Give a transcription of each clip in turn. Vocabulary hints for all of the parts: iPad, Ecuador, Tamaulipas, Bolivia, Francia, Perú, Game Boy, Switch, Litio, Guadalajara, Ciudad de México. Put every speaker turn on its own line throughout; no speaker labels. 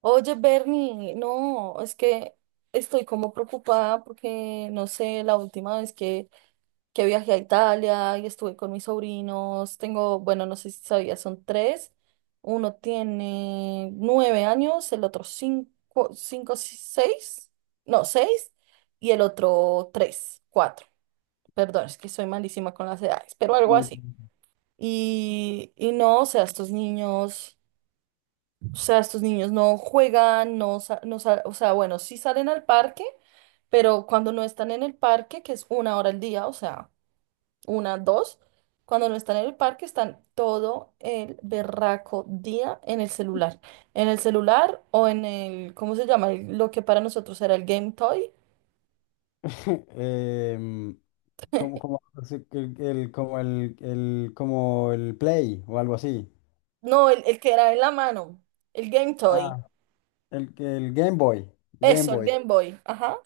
Oye, Bernie, no, es que estoy como preocupada porque, no sé, la última vez que viajé a Italia y estuve con mis sobrinos, tengo, bueno, no sé si sabías, son tres. Uno tiene 9 años, el otro cinco, cinco, seis, no, seis, y el otro tres, cuatro. Perdón, es que soy malísima con las edades, pero algo
No.
así. Y no, o sea, estos niños. O sea, estos niños no juegan, no, o sea, bueno, sí salen al parque, pero cuando no están en el parque, que es 1 hora al día, o sea, una, dos, cuando no están en el parque están todo el berraco día en el celular. En el celular o en el, ¿cómo se llama? Lo que para nosotros era el Game Toy.
Em, como, así que como como el Play o algo así.
No, el que era en la mano, el Game Toy.
Ah. El Game Boy. Game
Eso, el
Boy.
Game Boy. Ajá.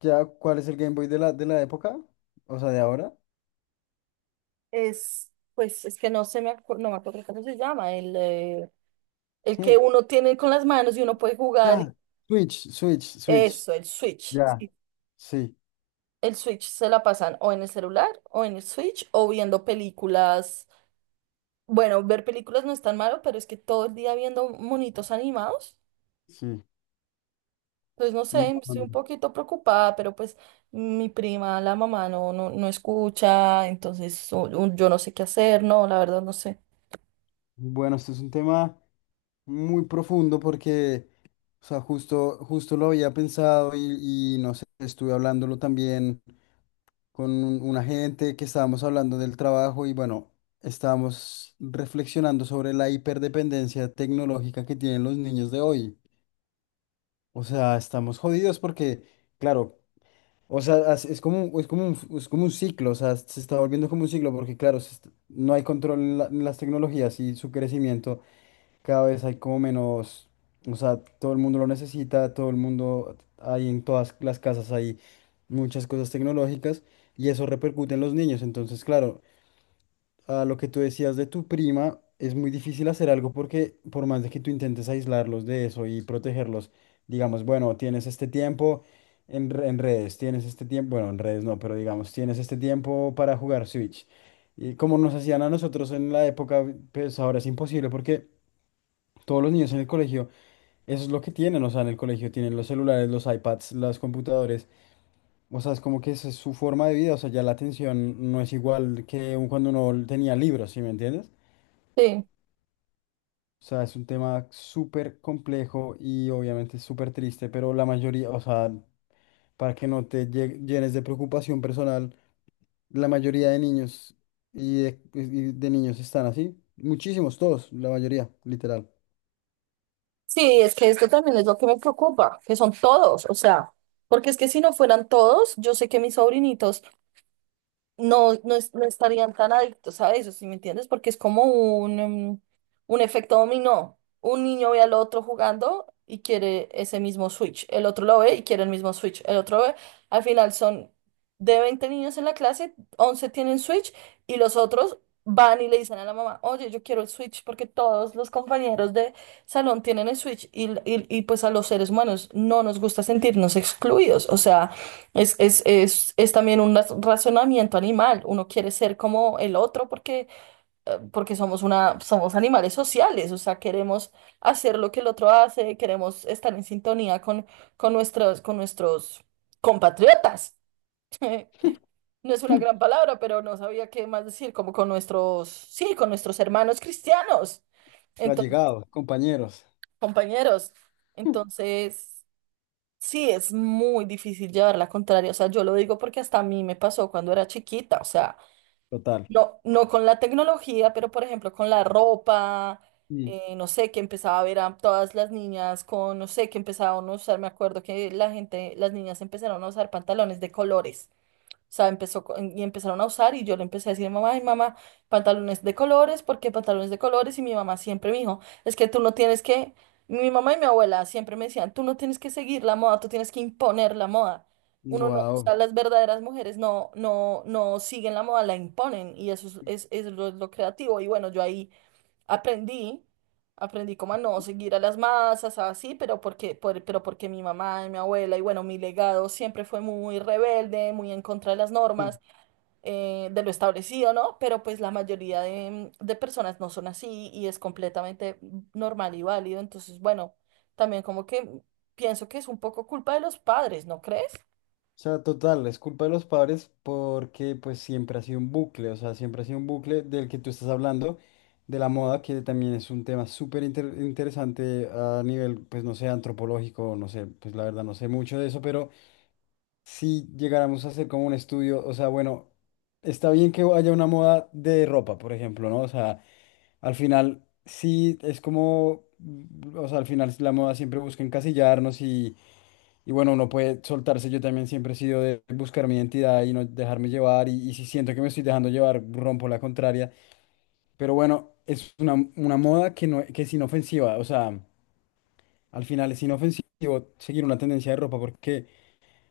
¿Ya cuál es el Game Boy de la época? O sea, de ahora.
Es, pues es que no se me acuerdo, no me acuerdo cómo se llama, el
Hmm.
que uno tiene con las manos y uno puede jugar,
Ya. Switch.
eso, el Switch.
Ya.
Sí.
Sí,
El Switch se la pasan o en el celular o en el Switch o viendo películas. Bueno, ver películas no es tan malo, pero es que todo el día viendo monitos animados.
sí.
Pues no
No,
sé,
no,
estoy
no.
un poquito preocupada, pero pues mi prima, la mamá, no, no, no escucha, entonces yo no sé qué hacer, no, la verdad no sé.
Bueno, este es un tema muy profundo porque, o sea, justo lo había pensado y no sé, estuve hablándolo también con una gente que estábamos hablando del trabajo y bueno, estábamos reflexionando sobre la hiperdependencia tecnológica que tienen los niños de hoy. O sea, estamos jodidos porque, claro, o sea, es como, es como es como un ciclo, o sea, se está volviendo como un ciclo porque, claro, no hay control en, en las tecnologías y su crecimiento cada vez hay como menos, o sea, todo el mundo lo necesita, todo el mundo, hay en todas las casas hay muchas cosas tecnológicas y eso repercute en los niños. Entonces, claro, a lo que tú decías de tu prima, es muy difícil hacer algo porque por más de que tú intentes aislarlos de eso y protegerlos, digamos, bueno, tienes este tiempo. En redes, tienes este tiempo, bueno, en redes no, pero digamos, tienes este tiempo para jugar Switch. Y como nos hacían a nosotros en la época, pues ahora es imposible porque todos los niños en el colegio, eso es lo que tienen, o sea, en el colegio tienen los celulares, los iPads, los computadores, o sea, es como que esa es su forma de vida, o sea, ya la atención no es igual que cuando uno tenía libros, ¿sí me entiendes?
Sí,
O sea, es un tema súper complejo y obviamente súper triste, pero la mayoría, o sea, para que no te llenes de preocupación personal, la mayoría de niños y de niños están así, muchísimos, todos, la mayoría, literal.
sí, es que esto también es lo que me preocupa, que son todos, o sea, porque es que si no fueran todos, yo sé que mis sobrinitos no, no, no estarían tan adictos a eso, ¿sí me entiendes? Porque es como un, em, un efecto dominó. Un niño ve al otro jugando y quiere ese mismo Switch. El otro lo ve y quiere el mismo Switch. El otro ve, al final son de 20 niños en la clase, 11 tienen Switch, y los otros van y le dicen a la mamá, oye, yo quiero el Switch porque todos los compañeros de salón tienen el Switch, y pues a los seres humanos no nos gusta sentirnos excluidos. O sea... Es también un razonamiento animal. Uno quiere ser como el otro porque somos somos animales sociales, o sea, queremos hacer lo que el otro hace, queremos estar en sintonía con nuestros compatriotas. No es una gran palabra, pero no sabía qué más decir, como con nuestros, sí, con nuestros hermanos cristianos, entonces,
Allegados, compañeros.
compañeros. Entonces. Sí, es muy difícil llevar la contraria. O sea, yo lo digo porque hasta a mí me pasó cuando era chiquita. O sea,
Total.
no, no con la tecnología, pero por ejemplo con la ropa, no sé, que empezaba a ver a todas las niñas con, no sé, que empezaban a usar, me acuerdo que la gente, las niñas empezaron a usar pantalones de colores. O sea, y empezaron a usar, y yo le empecé a decir a mi mamá, ay, mamá, pantalones de colores, ¿por qué pantalones de colores? Y mi mamá siempre me dijo, es que tú no tienes que, mi mamá y mi abuela siempre me decían, tú no tienes que seguir la moda, tú tienes que imponer la moda. Uno no, o
Wow.
sea, las verdaderas mujeres no, no, no siguen la moda, la imponen, y eso es lo creativo. Y bueno, yo ahí Aprendí, aprendí como a no seguir a las masas, así, pero porque, pero porque mi mamá y mi abuela y bueno, mi legado siempre fue muy rebelde, muy en contra de las
O
normas, de lo establecido, ¿no? Pero pues la mayoría de personas no son así, y es completamente normal y válido. Entonces, bueno, también como que pienso que es un poco culpa de los padres, ¿no crees?
sea, total, es culpa de los padres porque pues siempre ha sido un bucle, o sea, siempre ha sido un bucle del que tú estás hablando, de la moda, que también es un tema súper interesante a nivel, pues no sé, antropológico, no sé, pues la verdad no sé mucho de eso, pero si llegáramos a hacer como un estudio, o sea, bueno, está bien que haya una moda de ropa, por ejemplo, ¿no? O sea, al final sí es como, o sea, al final la moda siempre busca encasillarnos. Y bueno, uno puede soltarse. Yo también siempre he sido de buscar mi identidad y no dejarme llevar. Y si siento que me estoy dejando llevar, rompo la contraria. Pero bueno, es una moda que, no, que es inofensiva. O sea, al final es inofensivo seguir una tendencia de ropa porque,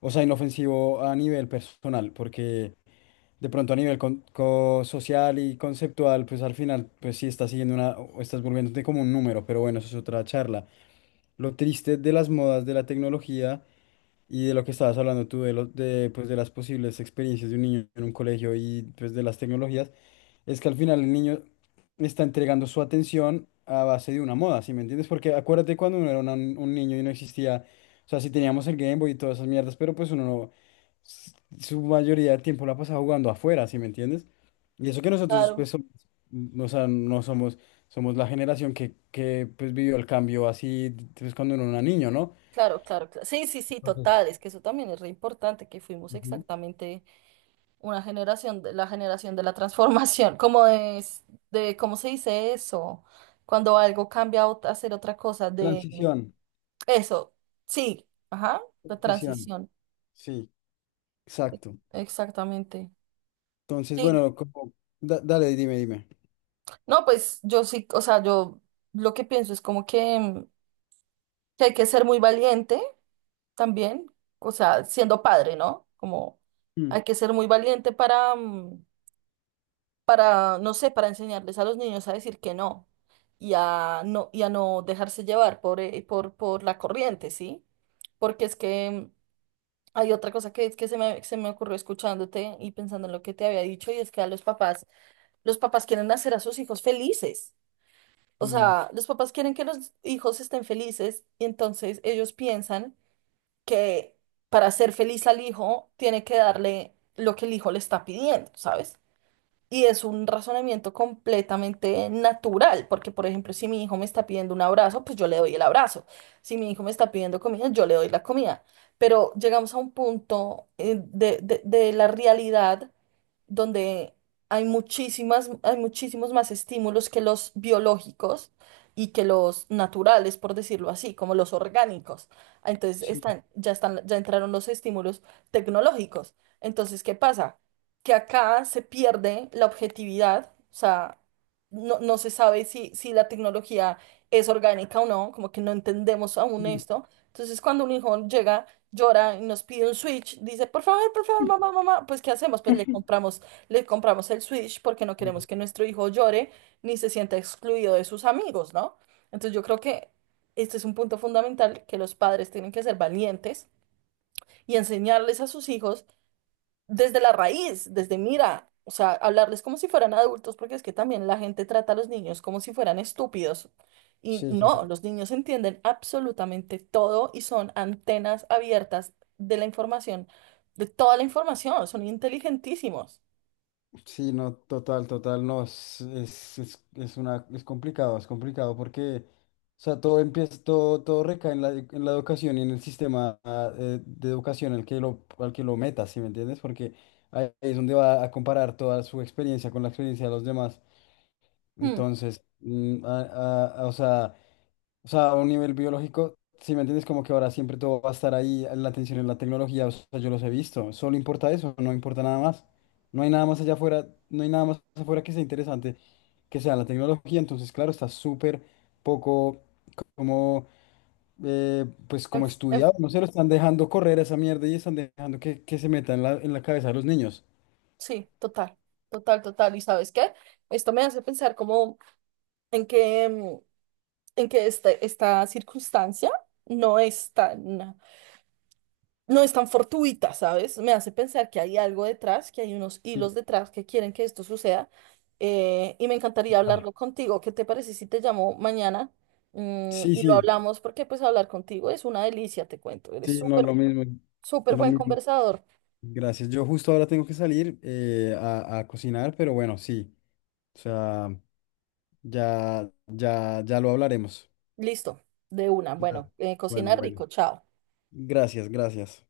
o sea, inofensivo a nivel personal, porque de pronto a nivel social y conceptual, pues al final, pues sí estás siguiendo una, o estás volviéndote como un número. Pero bueno, eso es otra charla. Lo triste de las modas, de la tecnología. Y de lo que estabas hablando tú, de, de, pues, de las posibles experiencias de un niño en un colegio y pues, de las tecnologías, es que al final el niño está entregando su atención a base de una moda, ¿sí me entiendes? Porque acuérdate cuando uno era un niño y no existía, o sea, sí teníamos el Game Boy y todas esas mierdas, pero pues uno no, s- su mayoría del tiempo la pasaba jugando afuera, ¿sí me entiendes? Y eso que nosotros,
Claro.
pues, no, o sea, no somos, somos la generación que pues, vivió el cambio así, pues, cuando uno era niño, ¿no?
Claro, claro, claro. Sí, sí, sí, total,
Entonces...
es que eso también es re importante, que fuimos
Ujú.
exactamente una generación, la generación de la transformación, como de, ¿cómo se dice eso? Cuando algo cambia a hacer otra cosa, de
Transición,
eso, sí, ajá, la
transición,
transición,
sí,
e-
exacto.
exactamente.
Entonces,
Sí,
bueno, como, dale, dime.
no, pues yo sí, o sea, yo lo que pienso es como que, que hay que ser muy valiente también, o sea, siendo padre, ¿no? Como
Mm,
hay que ser muy valiente para, no sé, para enseñarles a los niños a decir que no y a no, dejarse llevar por la corriente, ¿sí? Porque es que hay otra cosa que se me ocurrió escuchándote y pensando en lo que te había dicho, y es que a los papás quieren hacer a sus hijos felices. O
mm,
sea, los papás quieren que los hijos estén felices, y entonces ellos piensan que para ser feliz al hijo tiene que darle lo que el hijo le está pidiendo, ¿sabes? Y es un razonamiento completamente natural, porque por ejemplo, si mi hijo me está pidiendo un abrazo, pues yo le doy el abrazo. Si mi hijo me está pidiendo comida, yo le doy la comida. Pero llegamos a un punto de la realidad donde hay muchísimas, hay muchísimos más estímulos que los biológicos y que los naturales, por decirlo así, como los orgánicos. Entonces
sí,
ya están, ya entraron los estímulos tecnológicos. Entonces, ¿qué pasa? Que acá se pierde la objetividad, o sea, no se sabe si la tecnología es orgánica o no, como que no entendemos aún
mm,
esto. Entonces, cuando un hijo llega, llora y nos pide un Switch, dice, por favor, mamá, mamá, pues ¿qué hacemos? Pues le compramos el Switch porque no
mm,
queremos que nuestro hijo llore ni se sienta excluido de sus amigos, ¿no? Entonces, yo creo que este es un punto fundamental, que los padres tienen que ser valientes y enseñarles a sus hijos desde la raíz, desde mira, o sea, hablarles como si fueran adultos, porque es que también la gente trata a los niños como si fueran estúpidos. Y
sí, sí,
no,
sí.
los niños entienden absolutamente todo y son antenas abiertas de la información, de toda la información, son inteligentísimos.
Sí, no, total, total, no, es una, es complicado porque, o sea, todo empieza, todo, todo recae en la educación y en el sistema de educación al que lo metas, ¿sí me entiendes? Porque ahí es donde va a comparar toda su experiencia con la experiencia de los demás.
Hmm.
Entonces, o sea... O sea, a un nivel biológico, si me entiendes, como que ahora siempre todo va a estar ahí, la atención en la tecnología, o sea, yo los he visto, solo importa eso, no importa nada más. No hay nada más allá afuera, no hay nada más afuera que sea interesante que sea la tecnología, entonces, claro, está súper poco como, pues,
en-
como
en-
estudiado, no se lo están dejando correr a esa mierda y están dejando que se meta en la cabeza de los niños.
sí, total, total, total. ¿Y sabes qué? Esto me hace pensar como en que, en que esta circunstancia no es tan no es tan fortuita, ¿sabes? Me hace pensar que hay algo detrás, que hay unos hilos
Sí,
detrás que quieren que esto suceda. Y me encantaría
total.
hablarlo contigo. ¿Qué te parece si te llamo mañana? Mm,
Sí,
y lo
sí,
hablamos, porque pues hablar contigo es una delicia, te cuento. Eres
sí, no,
súper,
lo mismo,
súper
lo
buen
mismo.
conversador.
Gracias. Yo justo ahora tengo que salir a cocinar, pero bueno, sí. O sea, ya lo hablaremos.
Listo, de una.
Claro.
Bueno,
Bueno,
cocina
bueno.
rico, chao.
Gracias, gracias.